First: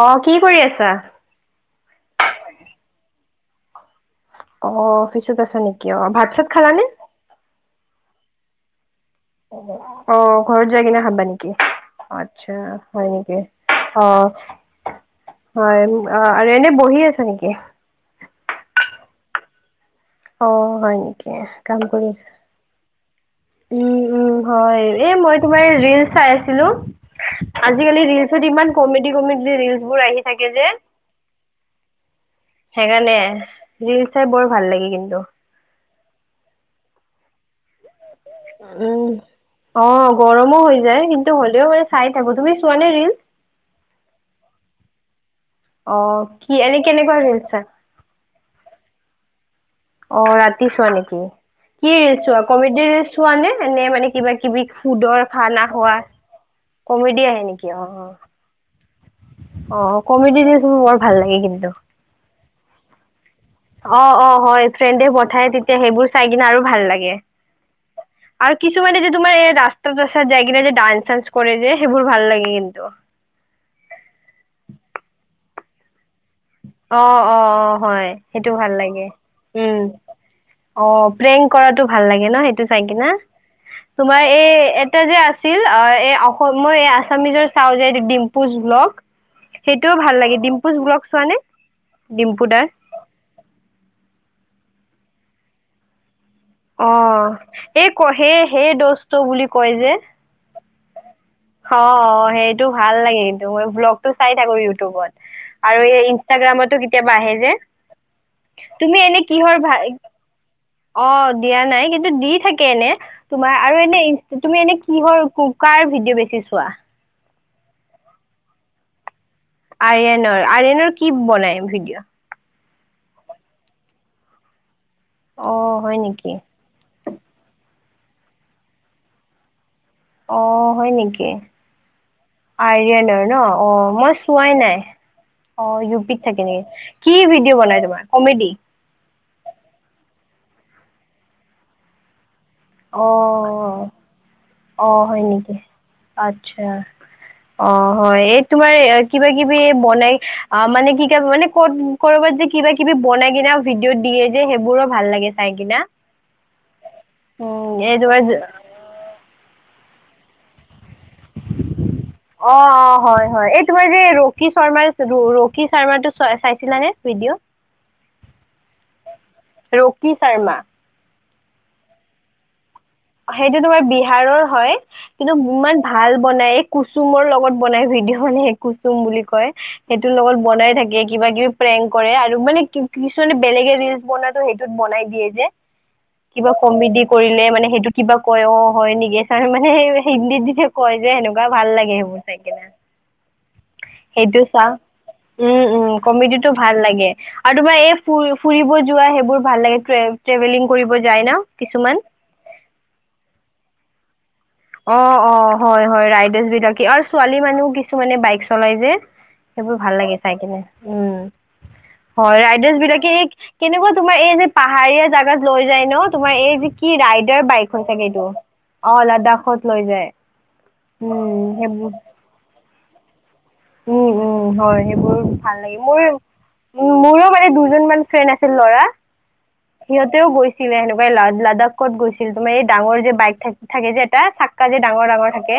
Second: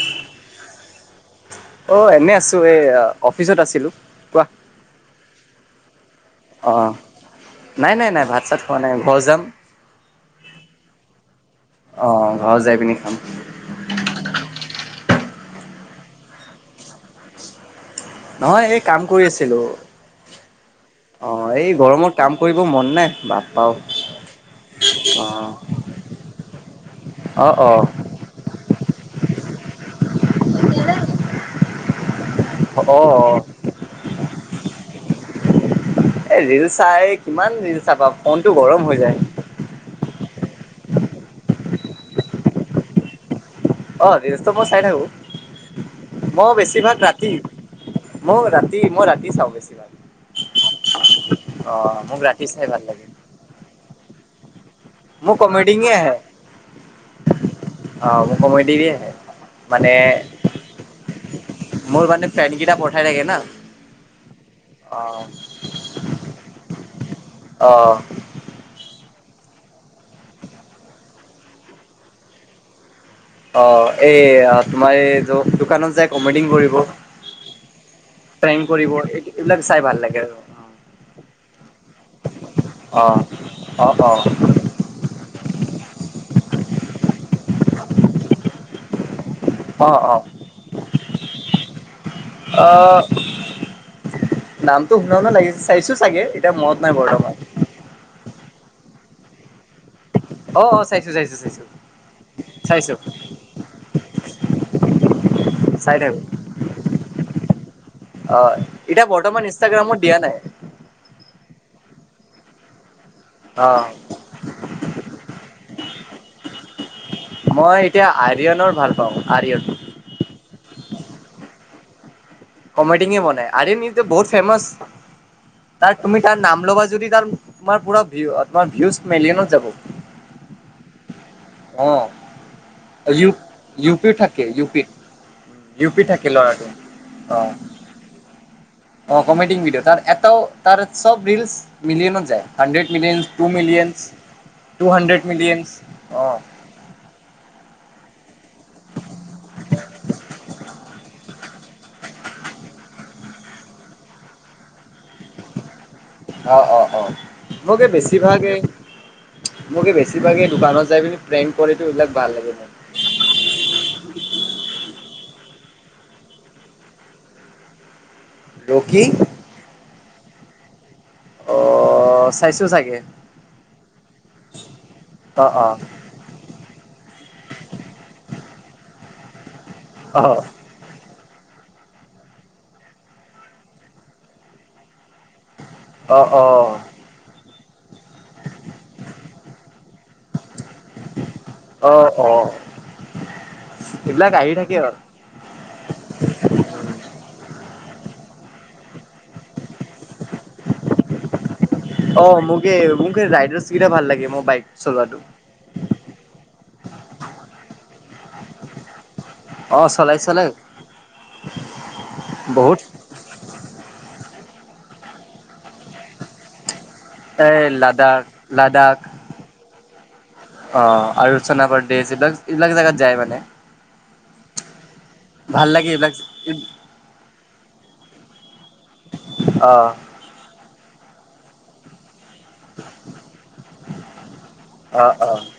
অ কি কৰি আছা- অ', এনে আছো এই অফিচত আছিলোঁ- অফিচত আছা নেকি অ ভাত চাত খালাানে- চ ফনে- অ ঘৰত যাই কিনে ভাবা নেকি অ', আচ্ছা ঘৰ যাই পিনি হয় খাম নেকি- অ হয় আৰু এনে বহি আছ নেকি- নহয় এই কাম কৰি আছিলোঁ অ হয় - অ নেকি এই কাম কৰি গৰমত আছা কাম কৰিব মন নাই বাপ- উম উম হয় এই মই তোমাৰ ৰিলচ চাই আছিলোঁ অ', - অ', আজিকালি ৰিলচত ইমান কমেডি কমেডি ৰিলচ বোৰ আহি থাকে যে- অ', সেইকাৰণে অ', ৰল চাই বৰ ভাল লাগি কিন্তু- এ ৰিলচ চাই কিমান ৰিল চাবা ফোনটো গৰম হৈ উম যায়- অ গৰমো হৈ যায় কিন্তু হ'লেও মানে চাই থাকো তুমি চোৱা নে ৰিলচ- অ ৰিলেচতো মই চাই থাকোঁ- অ মই কি এনে বেছিভাগ কেনেকুৱা ৰাতি ৰিলচ চা মই ৰাতি মই ৰাতি চাওঁ বেছি- অ ৰাতি চোৱা নেকি কি অ', মোক ৰিলচ চোৱা ৰাতি চাই ভাল কমেডি লাগে ৰিলচ হোৱা নে নে মানে কিবা- কিবি ফুডৰ মোৰ খানা কমেডিঙে খোৱা আহে কমেডি আহে নেকি অ মোৰ কমেডিৰে আহে অ মানে অ কমেডি মোৰ বৰ ভাল লাগে কিন্তু- ফেনকিটা পঠাই লাগে ন- অ অ হয় ফ্ৰেণ্ডে পঠায় তেতিয়া সেইবোৰ চাই কিনে আৰু ভাল লাগে- অ আৰু কিছুমানে যদি- তোমাৰ ৰাস্তা চচাৰ যায় কিা যে ডান্স চান্স কৰে যে সেইবোৰ ভাল লাগে কিন্তু- অ এই তোমাৰ এই তো দোকানত যে - অ অ অ হয় সেইটো প্ৰেং ভাল কৰিব লাগে এইবিলাক চাই উম- ভাল লাগে আৰু অ প্ৰেং কৰাটো ভাল লাগে ন সেইটো চাই কি অ না- অ তোমাৰ এই এটা যে আছিল- অ এই মই এই আছামিজৰ চাওঁ যে ডিম্পুজ বক- অ অ সেইটোও অ ভাল লাগে ডিম্পুজ ভ্লক চোৱা নে- অ নামটো শুনও ন লাগিছে চাইছো চাগে! এতিয়া মনত অ নাই বৰ্তমান এই ক সেই সেই দস্ত বুলি কয় যে- অ চাইছোঁ চাইছোঁ - অ সেইটো ভাল লাগে কিন্তু মই ভ্লগটো চাই থাকো ইউটিউবত- আৰু চাই এই থাকো ইনষ্টাগ্ৰামতো কেতিয়াবা আহে যে- অ তুমি এতিয়া এনে বৰ্তমান কিহৰ ভাল ইনষ্টাগ্ৰামত দিয়া নাই- অ দিয়া নাই কিন্তু দি থাকে এনে- তোমাৰ অ আৰু এনে তুমি এনে কিহৰ ক কাৰ ভিডিঅ' বেছি চোৱা- মই এতিয়া আইৰিয়নৰ ভাল পাওঁ- আৰ্যন আৰিয়ানৰ আৰিয়নৰ কি বনাই ভিডিঅ- কমেডিং বনাই আৰে ন বহুত ফেমাচ- অ হয় তাৰ তুমি নেকি তাৰ নাম ল'বা যদি তাৰ তাৰ পৰা তোমাৰ ভিৱাচ মিলিয়নত যাব- অ হয় নেকি- অ- আৰিয়নৰ ইউ ন অ ইউ পিও মই থাকে চোৱাই ইউ পিত নাই- অ ইউ পিত থাকে নেকি কি অ ভিডিঅ' বনাই তোমাৰ কমেডি- অ কমেডিং ভিডিঅ ত এটাও ত চব ৰিলচ মিলিয়নত যায়- হাড্ৰেড মিলিয় টু অ', মিলিয়ন টু অ', হয় হাণ্ড্ৰেড নেকি? মিলিয়ন অ আচ্ছা, অ হয় এই তোমাৰ কিবা কিবি এই বনাই অ মানে কি ক মানে ক'ত কৰ'বাত যে কিবা কিবি বনাই কিনা ভিডিঅ' দিয়ে যে সেইবোৰো ভাল লাগে চাই কিনা অ অ অ উম, মোকে এই তোমাৰ বেছিভাগে মোকে বেছিভাগে দোকানত যাই পিনি প্ৰেংক কৰেটো এইবিলাক ভাল লাগে অ মোৰ অ হয় হয় এই তোমাৰ যে ৰকি শৰ্মাৰ ৰ কি চাৰ্মাৰটো চ চাইছিলানে ভিডিঅ' ৰকি ৰকি শৰ্মা অ চাইছো চাগে সেইটো তোমাৰ বিহাৰৰ হয় কিন্তু অ অ ইমান ভাল বনাই এই কুচুমৰ লগত বনাই অদিহনে কুচুম বুলি কয় সেইটোৰ অ লগত বনাই থাকে কিবা কিবি প্ৰেংক কৰে আৰু মানে কিছুমানে বেলেগে ৰিলচ বনোৱাটো সেইটোত বনাই দিয়ে যে অ কিবা কমেদি কৰিলে মানে সেইটো কিবা কয় অ হয় নেকি চ মানে হিন্দীত যেতিয়া কয় যে সেনেকুৱা ভাল অ লাগে সেইবোৰ অ চাই অ কিনে [unintelligible] সেইবিলাক সেইটো আহি চা থাকে আৰু উম উম কমেডিটো ভাল লাগে আৰু তোমাৰ এই ফুৰিব যোৱা সেইবোৰ ভাল লাগে ট্ৰেভেলিং কৰিব যায় ন কিছুমান ৰাইডাৰছ কেইটা ভাল লাগে মোক অ অ হয় হয় ৰাইডাৰছ বিলাকে আৰু ছোৱালী মানুহ কিছুমানে বাইক চলাই যে- সেইবোৰো অ ভাল লাগে চলাই চাই চলাই কিনে উম হয় ৰাইডাৰছ বহুত বিলাকে এই কেনেকুৱা তোমাৰ এই যে পাহাৰীয়া জাগাত লৈ যায় ন তোমাৰ এই যে কি ৰাইডাৰ এ বাইক চাগ লাডাখ এইটো অ লাডাখ লাডাখ লৈ যায় অ আৰু উম সেইবোৰ চনাপদেশ এইবিলাক এইবিলাক জেগাত যায় মানে উম উম হয় সেইবোৰ ভাল লাগে মোৰ উ মোৰো মানে দুজন মান ফ্ৰেণ্ড আছে ল'ৰা অ সিহঁতেও গৈছিলে সেনেকুৱাই লা লাডাখত গৈ ছিল তোমাৰ এই ডাঙৰ যে বাইক থ থাকে যে এটা চাক্কা যে অ ডাঙৰ ডাঙৰ অ থাকে।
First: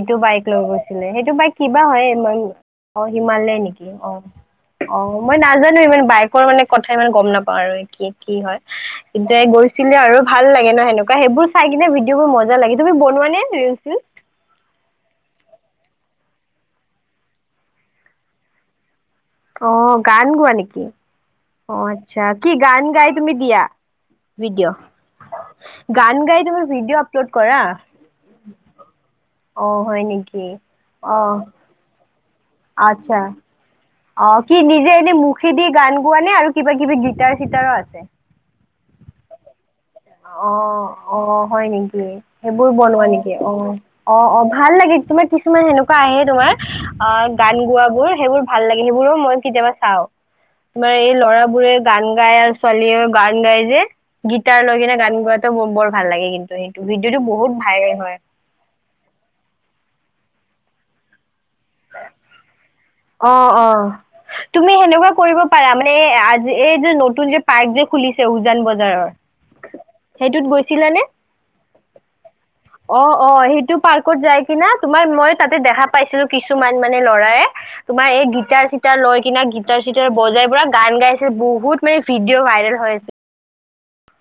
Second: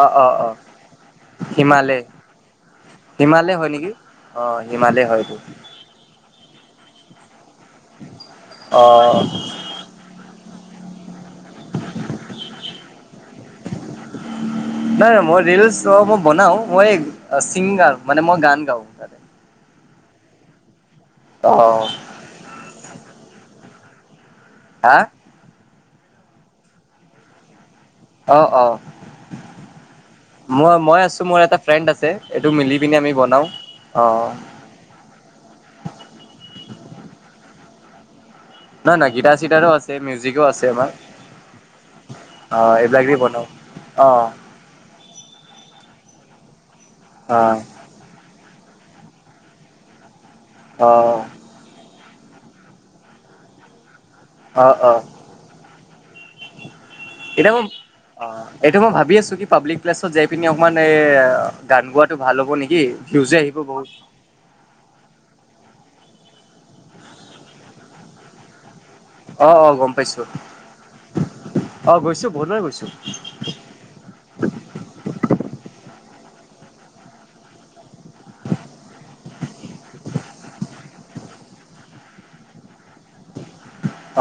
অ অ বাইক অ লৈ গৈছিলে সেইটো বাইক কি কিবা হিমালয় হয় ইমান অ হিমালয় নেকি অ অ মই নাজানো ইমান বাইক কৰ মানে কথা ইমান গম নাপাওঁ আৰু কি হয় অ কিন্তু গৈছিলে আৰু ভাল লাগে ন সেনেকুৱা সেইবোৰ চাই কিনে ভিডিঅ' বোৰ মজা লাগে তুমি বনোৱা নে ৰিল চিল নাই মই ৰিলচ অ মই বনাও মই চিংগাৰ মানে মই গান গাওঁ তাতে অ গান গোৱা নেকি অ আচ্ছা কি গান গাই তুমি দিয়া ভিডিঅ' হা গান গাই তুমি ভিডিঅ' আপলোড কৰা। অ অ অঁ হয় নেকি মই মই আছো অঁ মোৰ এটা ফ্ৰেণ্ড আছে এইটো মিলি পিনি আমি বনাওঁ অ কি নিজে এনে মুখে দি গান গোৱা নে আৰু কিবা কিবি গিটাৰ চিটাৰো আছে নাই নাই গীটাৰ চিটাৰো আছে মিউজিকো আছে আমাৰ অ', অ হয় নেকি অ সেইবোৰ এইবিলাক বনোৱা দি নেকি বনাও অ অ অ ভাল লাগে তোমাৰ কিছুমান সেনেকুৱা আহে তোমাৰ অ গান গোৱ বোৰ সেইবোৰ ভাল লাগে সেইবোৰো মই কেতিয়াবা চাও অ তোমাৰ এই ল'ৰাবোৰে গান গায় আৰু ছোৱালীয়ে গান গায় যে গীতাৰ অ লৈ অ কিনে গান গোৱাটো বৰ ভাল লাগে কিন্তু সেই এতিয়া মই অ এইটো মই ভাবি আছো কি পাব্লিক প্লেত যাই। পিনে অকমান এ গান গোৱাটো ভাল হ'ব নেকি? অ ভিউজে আহিব অ বহুত তুমি সেনেকুৱা কৰিব পাৰা। মানে আজি এই যে নতুন যে পাৰ্ক যে খুলিছে উজান বজাৰত। অ অ গম পাইছো অ গৈছো বহুত বাৰ গৈছো অ অ সেইটো পাৰ্কত যাই কিনা তোমাৰ মই তাতে দেখা পা পাইছিলো কিছুমান মানে লৰা তোমাৰ এই গিটাৰ চিটাৰ লৈ কি গিটাৰ চিটাৰ বজাই পৰা গান গাইছে বহুত মানে ভিডিঅ' ভাইৰেল হৈ আছে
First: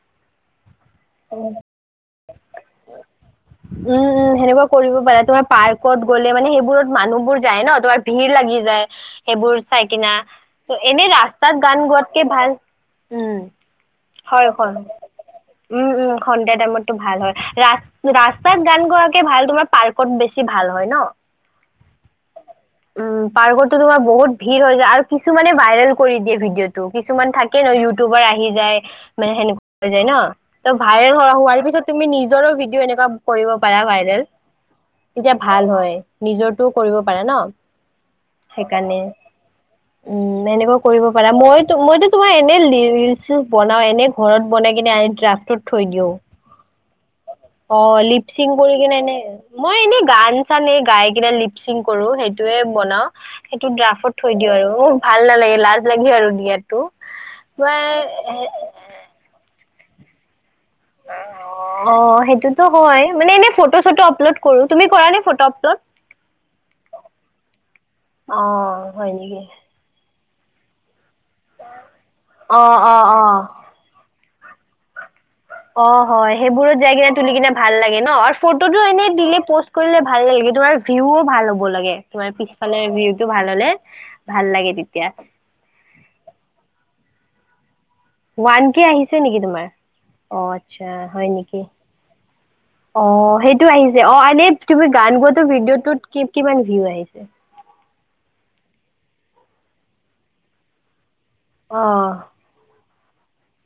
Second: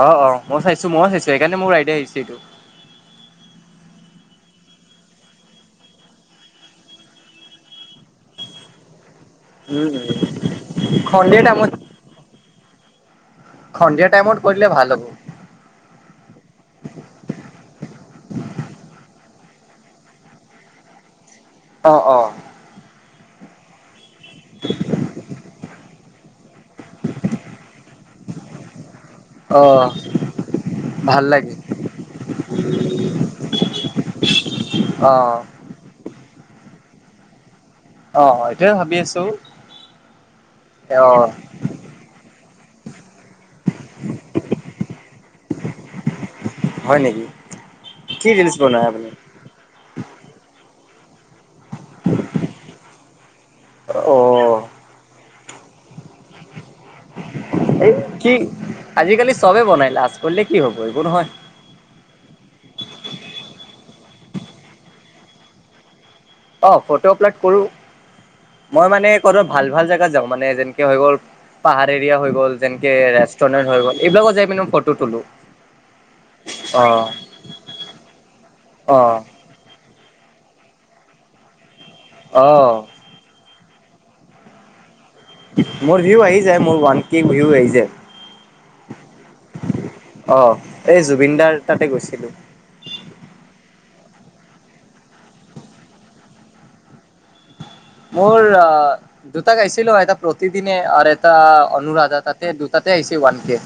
অ অ মই চাইছো ময়ো চাইছো উম, সেইকাৰণে মোৰ আইডিয়া আহিছে এইটো উম, সেনেকুৱা কৰিব পাৰে তোমাৰ পাৰ্কত গ'লে মানে সেইবোৰত মানুহবোৰ যায় ন তোমাৰ ভিৰ লাগি যায় সেইবোৰ চাই উম কিনা ত এনে সন্ধিয়া ৰাস্তাত টাইমত গান গোৱাতকে ভাল উম, সন্ধিয়া টাইমত হয়, কৰিলে হয়, ভাল হ'ব উম উম সন্ধিয়া টাইমতটো ভাল হয় ৰা ৰাস্তাত গান গোৱাকে ভাল তোমাৰ পাৰ্কত বেছি ভাল হয় হয় ন অঁ অঁ উম পাৰ্কতো তোমাৰ বহুত ভিৰ হৈ যায় আৰু কিছুমানে ভাইৰেল কৰি দিয়ে ভিডিঅ' টো কিছুমান থাকে ন ইউটিউবাৰ আহি যায় মানে অ সেনেকুৱা হৈ যায় ন। ত ভাইৰেল ভাল লাগে হোৱাৰ পিছত তুমি নিজৰো ভিডিঅ' এনেকুৱা কৰিব পাৰা ভাইৰেল তেতিয়া অ', ভাল হয় নিজৰটো কৰিব পাৰে ন। অ এইটোয়ে ভাবি সেইকাৰণে আছো। উম এনেকুৱা কৰিব অ', পাৰা মই মইতো তোমাৰ এনেই ৰিল চিলছ বনাও এনে ঘৰত বন কিনে ড্ৰাফটোত থৈ দিওঁ হয় নেকি? অ কি লিপচিং ৰিলচ কৰি বনাই কিনেই আপুনি? এনেই মই এনেই গান চান এই গাই ক লিপচিং কৰো সেইটোয়ে বনাও সেইটো ড্ৰাফ্ত থৈ দিও অ', আৰু ভাল নালাগে লাজ লাগে আৰু দিয়াত এই কি আজিকালি চবে বনাই লাাজ কৰিলে কি হ'ব একো নহয়। অ অ সেইটোতো হয় মানে এনে ফটো চটো আপলোড কৰো তুমি কৰা নে ফটো আপলোড অ ফটো আপলড কৰো অ মই মানে হয় ক'ব নেকি ভাল ভাল জেগাত যাওঁ মানে যেনেকে হৈ গ'ল পাহাৰ এৰিয়া হৈ গ'ল অ যেনকে অ অ ৰেষ্টুৰেন্ট হৈ গল এইবিলাকত যাই পি মই ফটো তলো অ হয় সেইবোৰত যাই কিনে তুলি কিনে ভাল লাগে ন আৰু ফটো এনেই অ', দিলে প কৰিলে ভাল নাগাগে তোমাৰ ভিউও ভাল হ'ব লাগে তোমাৰ অ'। পিছফালে ভিউ টো ভাল হ'লে ভাল লাগে তেতিয়া মোৰ ভিউ আহি যায় মোৰ ওৱান কেক ভিউ আহি যায় ওৱান কে আহি নেকি তোমাৰ অ আচ্ছা এই হয় জুবিনদাৰ নেকি তাতে গৈছিলোঁ। অ সেইটো আহিছে অ এনে তুমি গান গোৱাতো ভিডিঅ' তত কি কিমান ভিউ আহিছে মোৰ অ দুতা গাইছিলো আইতা প্ৰতিদিনে আৰু অ' অনুৰাধা তাতে দুটাতে আহিছে ওৱান কে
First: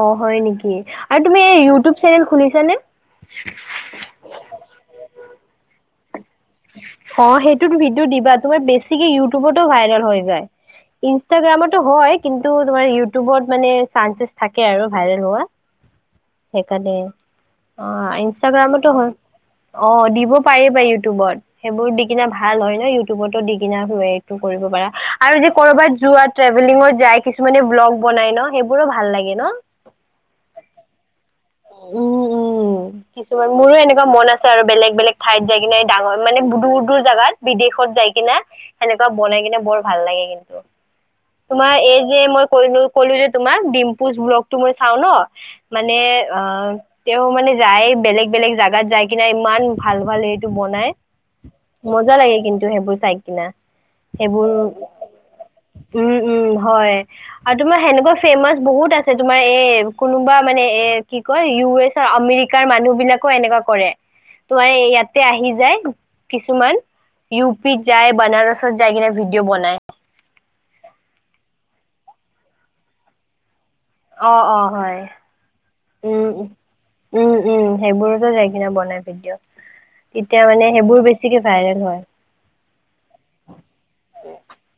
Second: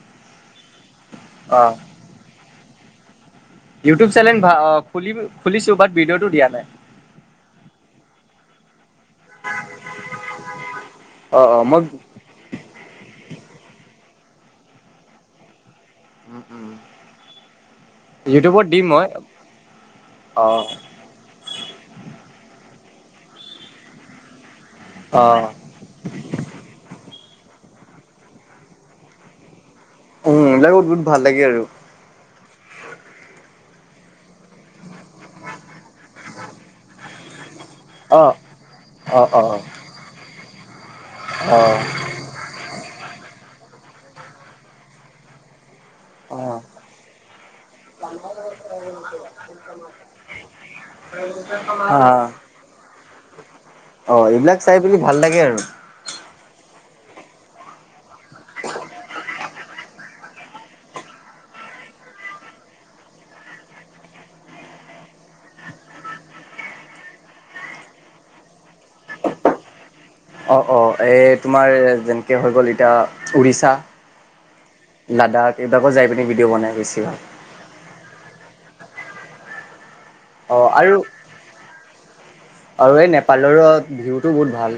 অ হয় নেকি আৰু তুমি এই অ ইউটিউব চেনেল খুলিছানে ইউটিউব চেনেল খুলিছোঁ বত ভিডিঅ অ সেইটোত ভিডিঅ' দিবা তোমাৰ বেছিকে ইউটিউবতো ভাইৰেল হৈ যায় অ অ ইনষ্টাগ্ৰামতো মই হয় কিন্তু তোমাৰ ইউটিউবত মানে চানসেছ থাকে আৰু ভাইৰেল হোৱা উম উম সেইকাৰণে অ ইউটিউবত দিম ইনষ্টাগ্ৰামতো মই হয় অ দিব অ পাৰিবা ইউটিউবত সেইবোৰ দি কিনা ভাল হয় ন ইউটিউবতো দি কিনা হয় এইটো অ আৰু কৰবাত যোৱা ট্ৰেভেলিঙত যায় কি কিছুমানে ব্লগ বনাই ন সেইবোৰো ভাল লাগে ন উ এইবিলাকত বহুত ভাল লাগে আৰু উম উম কিছুমান মোৰো এনেকুৱা মন আছে আৰু বেলেগ বেলেগ ঠাইত যাই কিনে ডাঙৰ মানে দূৰ দূৰ জেগাত বিদেশত যাই অ কিনা সেনেকুৱা অ বনাই অ কিনে বৰ ভাল লাগে কিন্তু তোমাৰ এই অ যে মই কলো ক'লো যে তোমাৰ ডিম [unintelligible] পুচ ব্লক টো মই চাওঁ ন মানে অ অঁ তেওঁ মানে যায় বেলেগ বেলেগ জাগাত যাই কিনে ইমান ভাল ভাল এইটো বনাই মজা লাগে কিন্তু সেইবোৰ চাই কিনা অ সেইবোৰ এইবিলাক চাই পেলি ভাল লাগে আৰু উম উম হয়। আৰু তোমাৰ সেনেকুৱা ফেমাচ বহুত আছে তোমাৰ এ কোনোবা মানে এ। কি কয় ইউ এছৰ আমেৰিকাৰ মানুহ বিলাকো এনেকুৱা কৰে। তোমাৰ ইয়াতে আহি যায় কিছুমান। ইউ পি যায় বানাৰসত যায় কিনে ভিডিঅ' বনাই। অঁ অঁ এই তোমাৰ যেনেকে হৈ গ'ল এতিয়া উৰিষ্যা। অঁ অঁ হয়। লাডাখ এইবিলাকত যাই উম পিনি ভিডিঅ' বনাই বেছি ভাল উ উম উম সেইবোৰতো যাই কিনা বনাই ভিডিঅ'। তেতিয়া অ মানে আৰু সেইবোৰ বেছিকে ভাইৰেল হয়। আৰু এই নেপালৰো ভিউটো বহুত ভাল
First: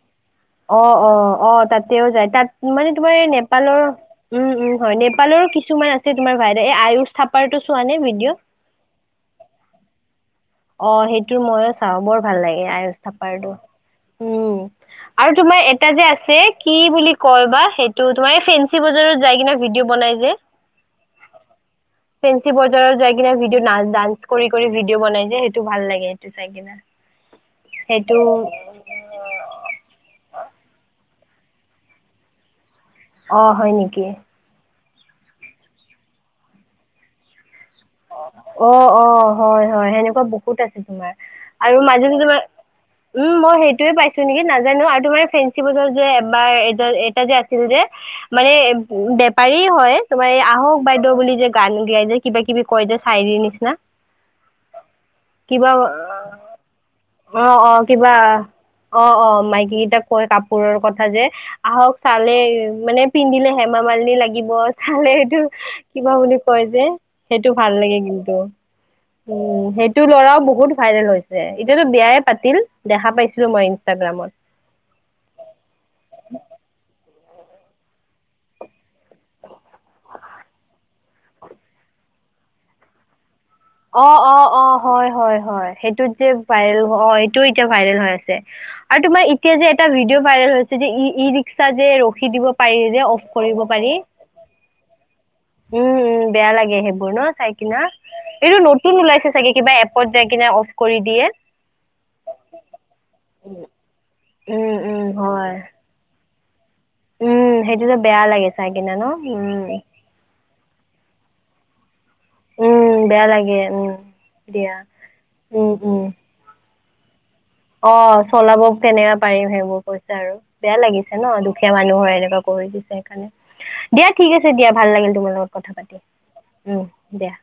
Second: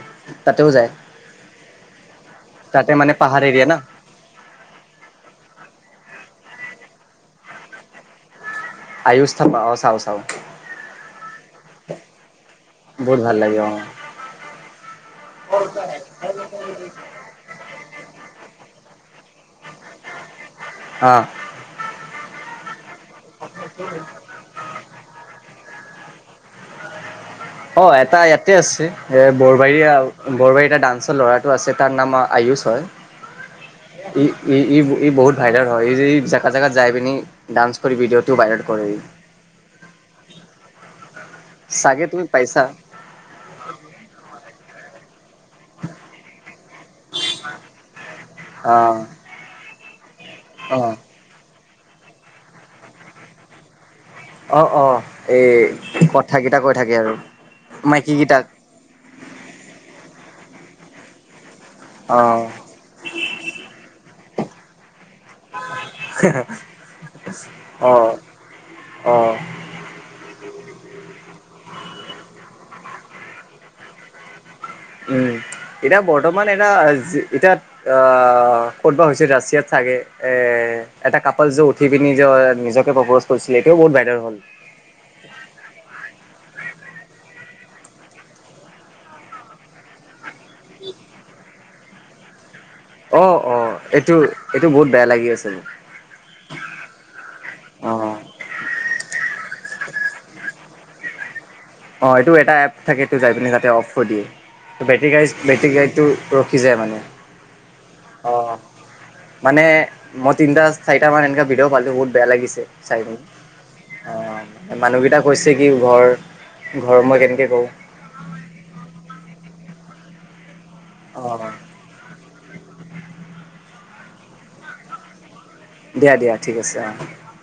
তাতেও অ যায় অ অ তাতেও যায় তাত তাতে মানে তোমাৰ এই পাহাৰ এৰিয়া না নেপালৰ উম উম হয় নেপালৰ। কিছুমান আছে তোমাৰ ভাহত এই আয়ুস থাপাৰটো চোৱা নে ভিডিঅ'। [unintelligible] আয়ুস থাপা অ চাও চাও। অ সেইটো মইো চাওঁ বৰ ভাল লাগে আয়ুস বহুত ভাল থাপাৰটো। লাগে অ উম আৰু তোমাৰ এটা যে আছে কি বুলি কয় বা সেই। তো তোমাৰ এই ফেঞ্চি বজাৰত যাই কিনা ভিডিঅ' বনাই যে। আঁহ। ফেঞ্চি বজাৰত যাই কিনে ভিডিঅ ডান্স কৰি কৰি ভিডিঅ' বনাই। যে সেইটো ভাল লাগে সেইটো চাই কিনাৰ। অঁ এটা ইয়াতে আছে এ বৰবাৰী বৰবাৰী এটা ডান্স। ল'ৰাটো আছে তাৰ নাম আয়ুস হয়। অঁ হয় নেকি। ই ই ই ই বহুত ভাইৰেল হয় এই যে জেগা জেগাত যাই পিনি ডান্স। কৰি ভিডিঅ'টো ভাইৰেল কৰে অঁ অঁ হয় হয় সেনেকুৱা বহুত আছে তোমাৰ। আৰু চাগে তুমি মাজুমজুমাৰ পাইছা উম মই সেইটোয়ে পাইছো নেকি নাজানো আৰু তোমাৰ। ফেঞ্চি বজাৰ যে এবাৰ এই এটা যে আছিল যে। মানে অ বেপাৰী হয় তোমাৰ এই অ আহক বাইদেউ বুলি যে গান গাই যে কিবা কিবি। কৈ যে চাইৰি নিচিনা। অঁ অঁ এই কিবা কথ কেইটা কৈ থাকে আৰু মাইকী কেইটাক। অঁ অঁ মাইকীকেইটাক কয় কাপোৰৰ কথা যে। আহক অ চালে মানে পিন্ধিলে হেমা মালিনী লাগিব চালে এইটো কিবা বুলি কয়। যে সেইটো ভাল অ লাগে কিন্তু উ অ সেইটো ল'ৰাও বহুত। ভাইৰেল হৈছে এতিয়াতো বিয়াই পাতিল দেখা পাইছিলো মই ইনষ্টাগ্ৰামত। উম এতিয়া বৰ্তমান এটা যি। ইতিয়া কত বা হৈছে ৰাছিয়াত চাগে এ। এটা কাপাল যো উঠি পিনি যে নিজকে প্ৰপজ। কৰিছিলে এইটোও বহুত অঁ ভাইৰেল হ'ল। অঁ অঁ হয় হয় হয় সেইটোত যে ভাই অ সেইটো। ভাইৰেল হৈ আছে আৰু তোমাৰ এতিয়া যে এটা ভিডিঅ' ভাইৰেল হৈছে যে ই ই ৰিক্সা যে ৰখি দিব। পাৰি যে অফ অ', কৰিব অ', পাৰি এইটো এইটো বহুত বেয়া লাগি আছে মোৰ। উম উম বেয়া লাগে সেইবোৰ ন চাই। কিনা অ', এইটো নতুন ওলাইছে চাগে কিবা এপত যাই কিনে অফ কৰি দিয়ে। অঁ এইটো এটা এপ থাকে এইটো যাই পি তাতে অফ কৰি দিয় উম উম বেটৰী গা হয় বেটৰী গডীতটো। কি যায় মানে উম সেইটোতো বেয়া অ লাগে চাই কিনে ন মানে উম মই তিনিটা। চাৰিটামান এনেকা ভিদিঅ পালো। বেয়া লাগিছে উম চাই পিনি বেয়া লাগে উম অ দিয়া মানুহকেইটা কৈছে কি উম উম ঘৰ। ঘৰ মই কেনেকে। কওঁ। অ চলাব তেনেকে পাৰিম সেইবোৰ কৈছে আৰু বেয়া লাগিছে ন অ'। দুখীয়া মানুহৰ এনেকুৱা। কৰি দিছে সেইকাৰণে দিয়া ঠিক আছে দিয়া ভাল লাগিল তোমাৰ লগত। কথা পাতি দিয়া দিয়া ঠিক আছে উম অ। দিয়া